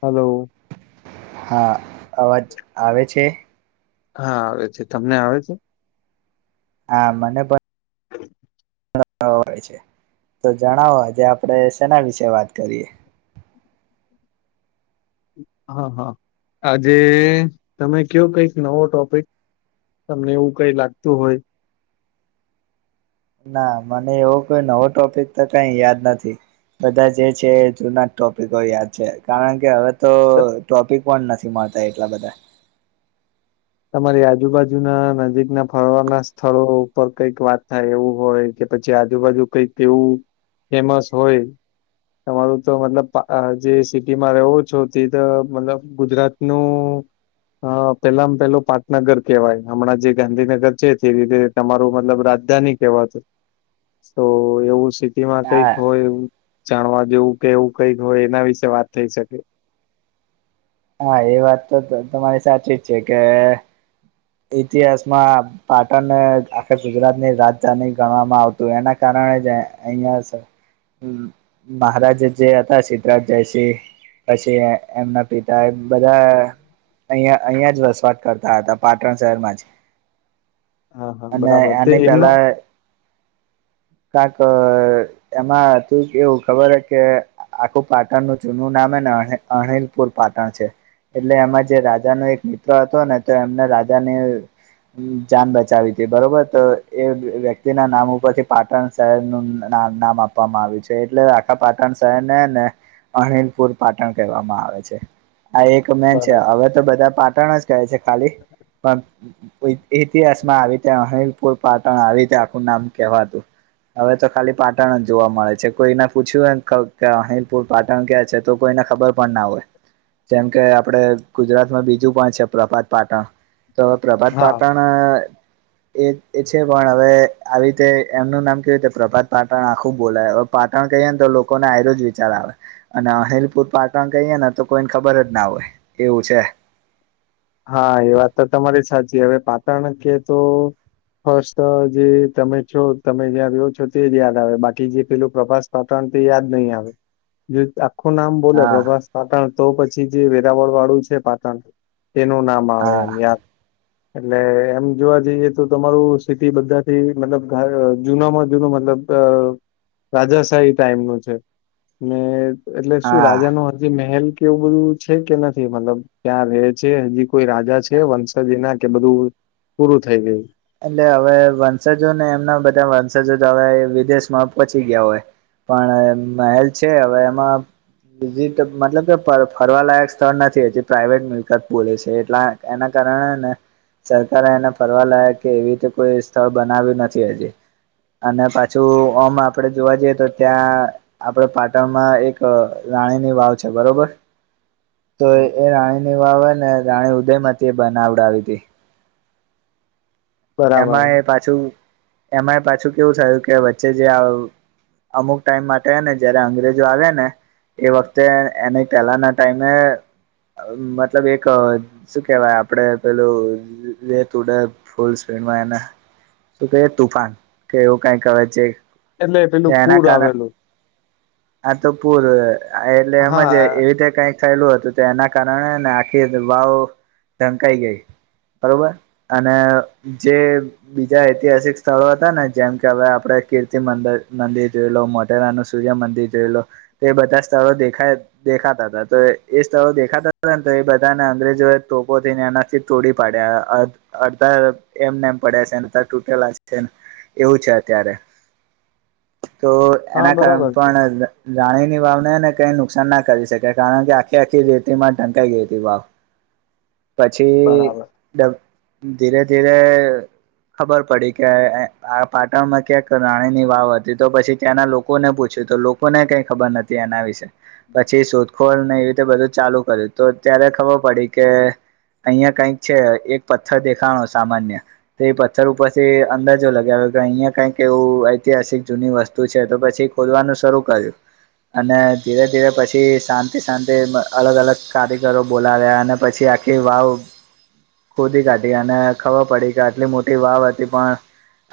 Hello હા અવાજ આવે છે. હા આવે છે તમને આવે છે. હા મને પણ હોય છે તો જણાવો આજે આપણેે સેના વિશે વાત કરીએ હા હા આજે તમે કયો કઈક નવો ટોપિક તમને એવું કઈ લાગતું હોય ના મને એવો કોઈ નવો ટોપિક તો કઈ યાદ નથી બધા જે છે જુના ટોપિકો યાદ છે કારણ કે હવે ત તો ટોપિક પણ નથી મળતા એટલા બધા તમારી આજુબાજુ ના નજીક ના ફરવા ના સ્થળો ઉપર કઈક વાત થાય એવું હોય કે પછી આજુબાજુ કઈક એવું ફેમસ હોય તમારું તો મતલબ જે સિટીમાં રહવો છો ત તો મતલબ કુદરતનું હા પેલામ પેલો પાટનગર કેવાય હમણાં જે ગાંધીનગર છે તે રીતે તમારું મતલબ રાજધાની કેવાતું તો એવું શી ટી માં કંઈક હા હોય એ જાણવા જેવું કે એવું કઈક હોય એના વિશે વાત થઈ શકે હા એ વાત તો તમારી સાચી જ છે કે ઇતિહાસમાં પાટણને આખે ગુજરાતની રાજધાની ગણવામાં આવતું એના કારણે જ અહિયાં મહારાજ જે હતા સિદ્ધરાજ જયસિંહ પછી એમના પિતા ત બધા અહિયાં અહિયાં જ વસવાટ કરતા હતા પાટણ શહેરમાં જ. હા હા અને બરાબર તે એની એમનો પેલા કક એમાં તું એવું ખબર હ કે આખું પાટણનું જૂનું નામ ને અણિલપુર પાટણ છે એટલે એમાં જે રાજા ન એક મિત્ર હતો ને તો એમને રાજાને જાન બચાવી હતી બરોબર તો એ વ્યક્તિ ના નામ ઉપરથી પાટણ શહેર નું નામ આપવામાં આવ્યું છે એટલે રાખા પાટણ શહેર ને ને અનિલપુર પાટણ કહેવામાં આવે છે આ એક મેન છે બરાબર હવે તો બધા પાટણ જ કહે છે ખાલી પણ ઇતિહાસ માં આવી ત અનિલપુર પાટણ આવી તે આખું નામ કહેવાતું હવે તો ખાલી પાટણ જ જોવા મળે છે કોઈને પૂછ્યું અહીપુર પાટણ ક્યાં છે તો કોઈને ખબર પણના હોય જેમ કે આપડે ગુજરાતમાં બીજું પણ છે પ્રભાત પાટણ તો હવે પ્રભાત હા પાટણ મા અ એ એ છે પણ હવે આવી રીતે એમનું નામ કેવુંતે પ્રભાત પાટણ આખું બોલા પાટણ કહીએને તો લોકોને આ જ વિચાર આવે અને અહિલપુર પાટણ કહીએ ને તો કોઈને ખબર જ ના હોય એવું છે. હા એ વાત તો તમારી સાચી, હવે પાટણ કે તો ફસ્ટ જે તમે છો તમે જ્યાં રહ્યો છો તે જ યાદ આવે બાકી જે પેલું પ્રભાસ તપણ તે યાદ નહી આવે જે આપ આખું નામ બોલે હા પ્રભાસ પાટણ તો પછી જે વેરાવળ વાળું છે પાટણ તેનું નામ આવે હા એમ યાદ. એટલે એમ જોવા જઈએ તો તમારું સિટી બધાથી મતલબ જૂનામાં જૂનું મતલબ અ રાજાશાહી ટાઈમ નું છે ને એટલે શું હા રાજા નું હજી મહેલ કેવું બધું છે કે નથી મતલબ ક્યાં રે? છે હજી કોઈ રાજા છે વંશજી એ ના કે બધું પૂરું થઈ ગયું? એટલે હવે વંશજો ને એમના બધા વંશજો હવે વિદેશમાં પહોંચી ગયા હોય. પણ મહેલ છે હવે એમાં મતલબ કે ફરવાલાાયક સ્થળ નથી એ પ્રાઇવેટ મિલકત બોલે છે એટલા એના કારણે ને સરકારે એને ફરવા લાય કે એવી તો કોઈ સ્થળ બનાવ્યું નથી હજી. અને પાછું ઓમ આપડે જોવા જઈએ તો ત્યાં આપડે પાટણમાં એક રાણીની વાવ છે બરોબર? તો એ રાણી ની વાવે ને રાણી ઉદયમાંથી એ બનાવડાવી હતી. બરાબર એમાં એ પાછું, એમાં એ પાછું કેવું થયું કે વચ્ચે જે અમુક ટાઈમ માટે ને જયારે અંગ્રેજો આવે ને એ વખતે એને પહેલાના ટાઈમે મતલબ એક શું કેહેવાય આપડે પેલું રેતુડ ફૂલ્ [unintelligible] તો કે તુફાન કે એવું કઈ કરે છે એટલે પેલું એના પૂર કારણ આવેલું. આ તો પૂર એટલે હા એમજ એવી રીતે કઈક થયેલું હતું તો એના કારણે ને આખી વાવ ઢંકાઈ ગઈ. બરોબર અને જે બીજા ઐતિહાસિક સ્થળો હતા ને જેમ કે હવે આપડે કીર્તિંદિ મંદિર જોઈ લો મોટેરાનું સૂર્યમંદિર જોયે લો તો બધા સ્થળો દેખાય દેખાતા તા તો એ સ્થળો દેખાતા હતા ને તો એ બધાને અંગ્રેજો એ તોપો થઈને એનાથી તોડી પાડ્યા અડ અડધા એમને એમ પડે છેને તૂટેલા છેને એવું છે અત્યારે. તો હા એના કારણે બરાબર છે પણ રાણીની વાવનેને કઈ નુકસાન ના કરી શકે કારણ કે આખી આખી રેતીમાં ઢંકાઈ ગઈ હતી વાવ. [inaudible] પછી બરાબર ધીરે ધીરે ખબર પડી કે આ પાટણમાં ક્યાંક રાણી ની વાવ હતી તો પછી ત્યાંના લોકોને પૂછ્યું તો ને કઈ ખબર નથી એના વિશે પછી શો કોળ ને એવી રીતે બધું ચાલુ કર્યું તો ત્યારે ખબર પડી કે અહિયાં કઈક છે એક પથ્થર દેખાણો સામાન્ય તે એ પથ્થર ઉપરથી અંદાજો લગાવ્યો અહિયાં કઈક એવું ઐતિહાસિક જૂની વસ્તુ છે તો પછી ખોદવાનું શરૂ કર્યું અને ધીરે ધીરે પછી શાંતિ શાંતિ અલગ અલગ કારીગરો બોલાવ્યા અને પછી આખી વાવ ખોદી કાઢી અને ખબર પડી કે આટલી મોટી વાવ હતી પણ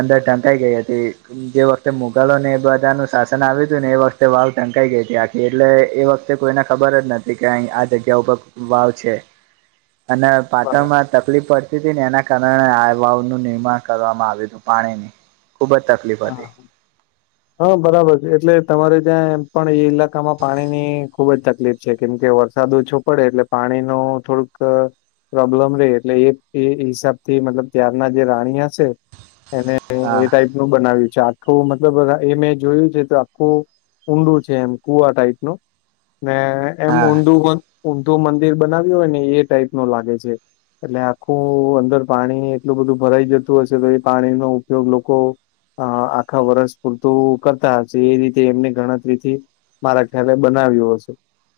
અંદર ઢંકાઈ ગઈ હતી. જે વખતે મુઘલો ને એ બધા નું શાસન આવ્યું હતું ને એ વખતે વાવ ટઢંકાઈ ગઈ હતી આ. એટલે એ વખતે કોઈને ખબર જ નથી કે અહી આ જગ્યા ઉપર વાવ છે. [inaudible] અને બરાબર પાટણમાં તકલીફ પડતી હતી ને એના કારણે આ વાવનું નિર્માણ કરવામાં આવ્યું હતું પાણીની. ખૂબ જ તકલીફ હા હતી હા. હા બરાબર છે એટલે તમારે ત્યાં એમ પણ એ ઈલાકામાં પાણીની ખુબ જ તકલીફ છે, કેમ કે વરદ સાદો ઓછો પડે એટલે પાણી ન થોડું પ્રોબ્લેમ રે એટલે એ એ હિસાબ થી મતલબ ત્યારના જે રાણી હશે, એને હા એ ટાઈપનુંું બનાવ્યું છે આખું મતલબ એ મેં જોયું છે, તો આખુ ઊંડું છે, એમ કુવા ટાઈપનું ને એમ હા ઊડુ પણ ઊમધું મંદિર બનાવ્યું હોય ને એ ટાઈપ નો લાગે છે. એટલે આખું અંદર પાણી એટલું બધું ભરાઈ જતું હશે, તો એ પાણી નો ઉપયોગ લોકો. અ આખા વર્ષ પૂરતું કરતા હશે, એ રીતે એમને ગણતરીથી. મારા ખ્યાલે બનાવ્યું હશે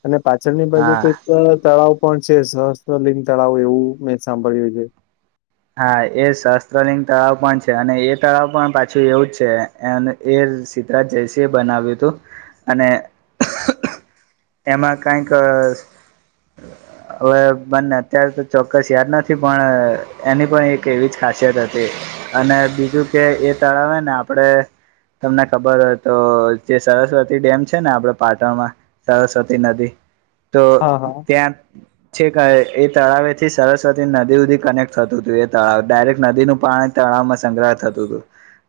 અને પાછળની બાજુ હા કઈક તળાવ પણ છે, સહસ્ત્રલંગ તળાવ એવું મેં સાંભળ્યું છે. હા એ શસ્ત્રલિંગ તળાવ પણ છે, અને એ તળાવ પણ પાછું એવું જ છે. એ એ સીધરાજ જયસિ એ બનાવ્યું હતુ અને એમાં કઈક [inaudible] હવે બંને અત્યારે તો ચોક્કસ યાદ નથી, પણ એની પણ એક એવી જ ખાસિયત હતી. અને બીજું કે એ તળાવે ને આપડે તમને ખબર હોય, તો જે સરસ્વતી ડેમ છેને આપડે પાટણમા સરસ્વતી નદી તો હા હા ત્યા છે એ તળાવે થી સરસ્વતી નદી સુધી કનેક્ટ થતું હતુ, એ તળાવ ડાયરેક્ટ નદીનું પાણી તણાવમાં સંગ્રહ થતું હતુ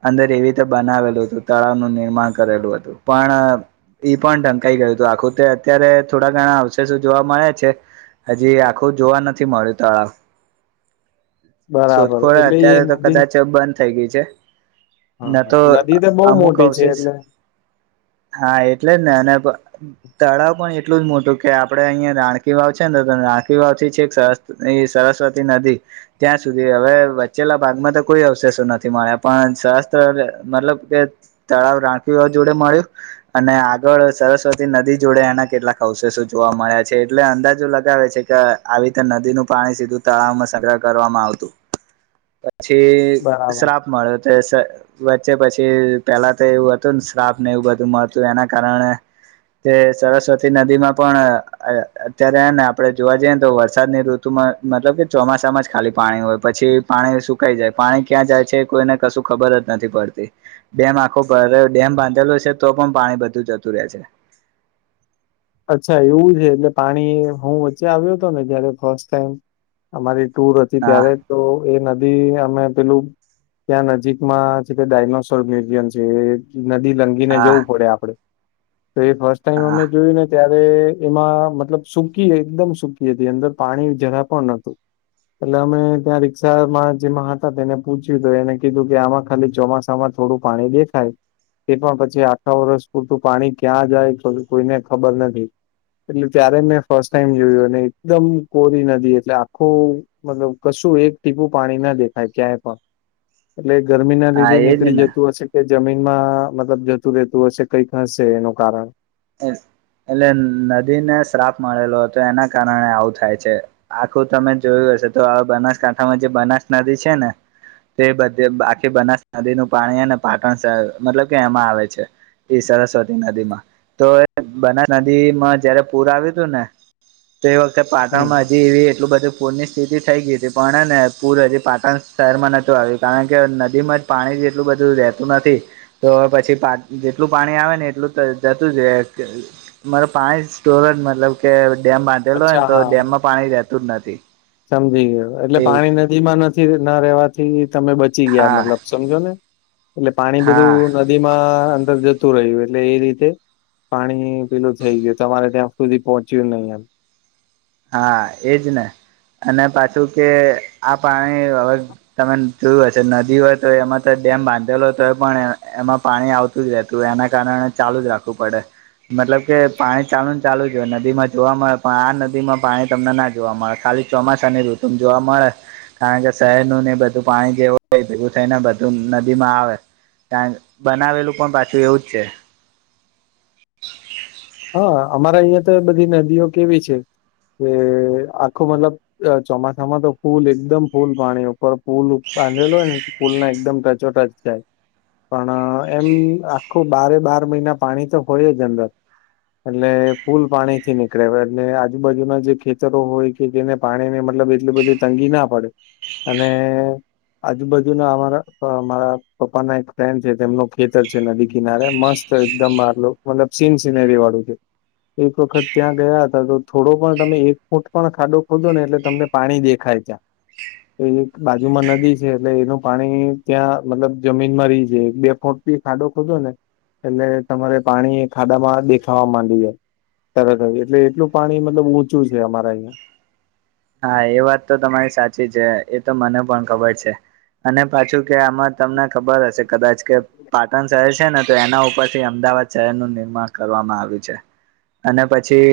અંદર એવી રીતે બનાવેલું હતુ, તળાવનુ નિર્માણ કરેલું હતુ પણ ઈ પણ ઢંકાઈ ગયુ હતુ, આખુ તે અત્યારે થોડા ઘણા અવશેષો જોવા મળે છે. હજી આખું જોવા નથી મળ્યું તળાવ બરાબર શોધખોળ એટલે અત્યારે તો એ નદી કદાચ બંધ થઇ ગઈ છે. હા ના તો હા નદી બહુ અમુક મોટી છે આવવશે એટલે હા એટલે જ ને અને તળાવ પણ એટલું જ મોટું કે આપડે અહિયાયા રાણકી વાવ છેને, તો રાણકી વાવ થી છે સરસ એ સરસ્વતી નદી ત્યાં સુધી હવે, વચ્ચેલા ભાગમાં તો કોઈ અવશેષો નથી મળ્યા પણ શહસ્ત્ર મતલબ કે તળાવ રણકી વાવ જોડે મળ્યું અને આગળ સરસ્વતી નદી જોડે એના કેટલાક અવશેષો જોવા મળ્યા છે એટલે અંદાજો લગાવે છે, કે આવી રીતે નદીનું પાણી સીધુ તળાવમાં સગ્રહ કરવામાં આવતુ [inaudible] પછી બરાબર શ્રાપ મળ્યો વચ્ચે પછી પેલા તો એવું હતુ, ને શ્રાપ ને એવું બધું મળતું એના કારણે તે સરસ્વતી નદી માં પણ અત્યારેને આપડે જોવા જઈએ તો વરસાદ ની ઋતુ ત મતલબ કે ચોમાસામાં જ ખાલી પાણી હોય પછી પાણી સુકાઈ જાય પાણી ક્યાં જાય છે, કોઈને કશું ખબરજ નથી પડતી ડેમ આખો ડેમ બાંધેલો છે, તો પણ પાણી બધું જતું રહે છે. અચ્છા એવું છે, એટલે પાણી હુ વચ્ચે આવ્યો હતો ને જયારે ફસ્ટ ટાઈમ અમારી ટુર હતી હા ત્યારે તો એ નદી અમે પેલુ ત્યાં નજીકમાં છે, તે ડાયનોસોર મ્યુઝિયમ છે. નદી લંગીને હા જવુ, પડે આપડે તો એ ફર્સ્ટ ટાઈમ હા અમે જોયું ને ત્યારે એમાં મતલબ સુકી એકદમ સકી હતી, અંદર પાણી જરા પણ નતુ એટલે અમે ત્યાં રિક્ષામાં જેમાં હતા તેને પૂછ્યુ હતું એને કીધું કે આમાં ખાલી ચોમાસામા થોડું પાણી દેખાય તે પણ પછી, આખા વર્ષ પૂરતું પાણી ક્યાં જાય કોઈને ખબર નથી. એટલે ત્યારે મેં ફર્સ્ટ ટાઈમ જોયુ, અને એકદમ કોરી નથી એટલે આખુ મતલબ કશું એક ટીપું પાણી ના દેખાય ક્યાંય પણ એટલે ગરમી ના હા લીધે એજ નીકળી ને જતુ, હશે કે જમીનમાં મતલબ જતુ, રહેેતું હશે કઈક હશે એનું કારણ એટલે નદીને શ્રાપ મળેલો હતો એના કારણે આવું થાય છે. આખું તમે જોયું હશે તો બનાસકાંઠામાં જે બનાસ નદી છે ને. તે બધે બાખી બનાસ નદીનું પાણી ને પાટણ શર મતલબ કે એમાં આવે છે. ઈ સરસ્વતી નદી માં તો બનાસ નદી માં જયારે પૂર આવ્યું હતું ને. તો એ વખતે હમ પાટણમાં હજી એવી. એટલું બધું પૂરની સ્થિતિ થઈ ગઈ હતી પણ ને પૂર હજી પાટણ શહેરમાં નહોતું આવ્યું કારણ કે નદીમાં જ. પાણી જેટલું બધું રહેતું નથી તો પછી પા જેટલું પાણી આવે ને એટલું. મારા પાંચ સ્ટોર મતલબ. કે ડેમ બાંધેલો હોય ને અચ્છા તો હા ડેમમાં પાણી રહેતું જ નથી. સમજી ગયો એટલે એવું પાણી નદી માં નથી ના રહેેવાથી તમે બચી ગયા હા મતલબ સમજો ને. એટલે પાણી હા બધું નદીમાં અંદર જતું રહ્યું એટલે એ રીતે. પાણી પેલું થઈ ગયું તમારે ત્યાં સુધી પહોંચ્યું નહીિ એમ. હા એજ ને અને પાછું કે આ પાણી હવે. તમે જોયું હશે નદી હોય તો એમાં તો ડેમ બાંધેલો તોય પણ એમાં પાણી આવત. તું એના કારણે ચાલુ જ રાખવું પડે. મતલબ કે પાણી ચાલુ ને ચાલુ જ હોય નદીમાં જોવા મળે પણ આ નદી માં. પાણી તમને ના જોવા મળે ખાલી ચોમાસાની ઋતુમ જોવા મળે. કારણ કે શહેર ન ને બધું પાણી જેવું હોય ભવું થઈને બધું નદી માં આવે. ત્યાં બનાવેલું પણ પાછું એવું જ છે. હા અમારા અહિયાં તો બધી નદીઓ કેવી છે કે આખું મતલબ. ચોમાસામાં તો ફૂલ એકદમ ફૂલ પાણી ઉપર ફૂલ બાંધેલો હોય ને.. પુલ ને એકદમ ટચો ટચ થાય. પણ એમ આખું બારે બાર મહિના પાણી તો હોય જ અંદર. એટલે પુલ પાણી થી નીકળે એટલે આજુબાજુના જે ખેતરો હોય કે જેને. પાણી ની મતલબ એટલી બધી તંગી ના પડે અને. આજુબાજુ ના અમારા મારા પપ્પા ના એક ફ્રેન્ડ છે તેમનું ખેતર છે નદી કિનારે મસ્ત. એકદમ મારલો મતલબ સીન સિનેરી વાળું છે. એક વખત ત્યાં ગયા હતા તો થોડો પણ તમે એક ફૂટ પણ ખાડો ખોધો ને એટલે તમને. પાણી દેખાાય છે. એ એક બાજુમાં નદી છે એટલે એનું પાણી ત્યાં મતલબ જમીનમાં રહી છે એક બે ફૂટ. ખાડો ખોજો ને એટલે તમારે પાણી ખાડામાં. દેખાવા માંડીએે તરત એટલે એટલું પાણી મતલબ ઊંચું છે અમારા અહં. હા એ વાત તો તમારી સાચી છે એ તો મને પણ ખબર છે. અને પાછું કે આમાં તમને ખબર હશે કદાચ કે. પાટણ શહેર છે ને તો એના ઉપર થી અમદાવાદ શહેરનુંું નિર્માણ કરવામાં આવ્યું છે. અને પછી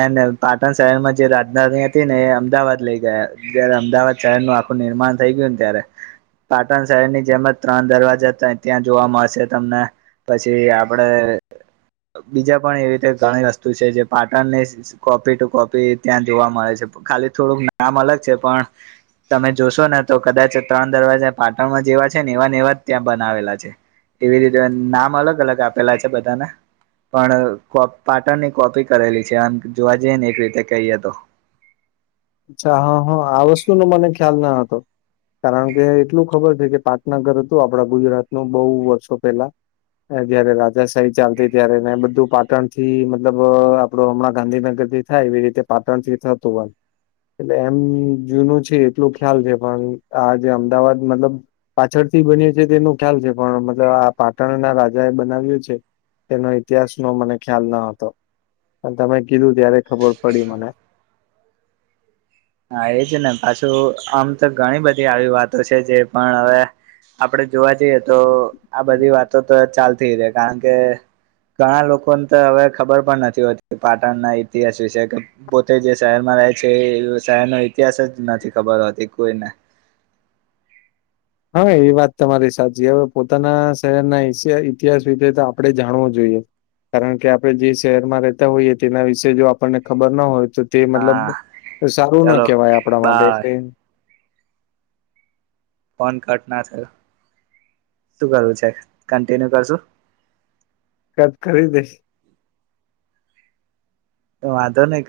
એ પાટણ શહેરમાં જે રાજનાિંહ. ને અમદાવાદ લઈ ગયા જય્યારે અમદાવાદ શહેર નું આખું નિર્માણ થઈ ગયું ને ત્યારે. પાટણ શહેર ની જેમ જ ત્રણ દરવાજા હતા ત્યાં જોવા મળશે તમને. પછી આપડે બીજા પણ એવી રીતે ઘણી વસ્તુ છે જે પાટણની. કોપી ટુ કોપી ત્યાં જોવા મળે છે ખાલી થોડુંક નામ અલગ છે પણ. તમે જોશો ને તો કદાચ ત્રણ દરવાજા પાટણમાં જેવા છે ને એવાને એવા જ ત્યાં બનાવેલા છે. એવી રીતે નામ અલગ અલગ આપેલા છે બધાને. પણ પાટન ની કોપી કરેલી છે અનેમ જોવા જઈએ ને એક રીતે કહીએ તો. અચ્છા હા હા આ વસ્તુનો મને ખ્યાલ ના હતો. કારણ કે એટલું ખબર છે કે પાટનગર હતું આપડા ગુજરાત ન બહુ વર્ષો પહેલા. જયારે રાજાશાહી ચાલતી ત્યારે ને બધું પાટણ થી મતલબ આપડો હમણાં ગાંધીનગર થી. થાય એવી રીતે પાટણ થી થતું. એટલે એમ જૂનો છે એટલો ખ્યાલ છે પણ આ જે અમદાવાદ મતલબ. પાછળથી બન્યું છે તેનો ખ્યાલ છે પણ મતલબ આ પાટણના રાજા એ બનાવ્યું છે. એનો ઈતિહાસ નો મને ખ્યાલ ના હતો પણ તમે કીધું ત્યારે ખબર પડી મને. હા એજ ને પાછું આમ તો ઘણી બધી આવી વાતો છે જે પણ હવે. આપડે જોવા જઈએ તો આ બધી વાતો તો ચાલતી ર કારણ કે ઘણા લોકોને તો હવે ખબર પણ નથી હોતી પાટણના ઈતિહાસ વિશે કે પોતે જે શહેરમાં રહે છે એ શહેર નો ઇતિહાસ જ નથી ખબર હોતી કોઈને હા એ વાત તમારી સાચી હવે પોતાના શહેરના ઇતિહાસ વિશે તો આપણે જાણવો જોઈએ. કારણ કે આપણે જે શહેરમાં રહેતા હોઈએ તેના વિશે જો આપણને ખબર ના હોય તો તે મતલબ હા સારું ના ચાલો કહેવાય આપણા માટે બાય એટલે ફોન કટ ના થયો શું કરવું છે, કન્ટિન્યુ કરશું. કદ કરી દેશે. તો વાંધો નઈ કાંઈ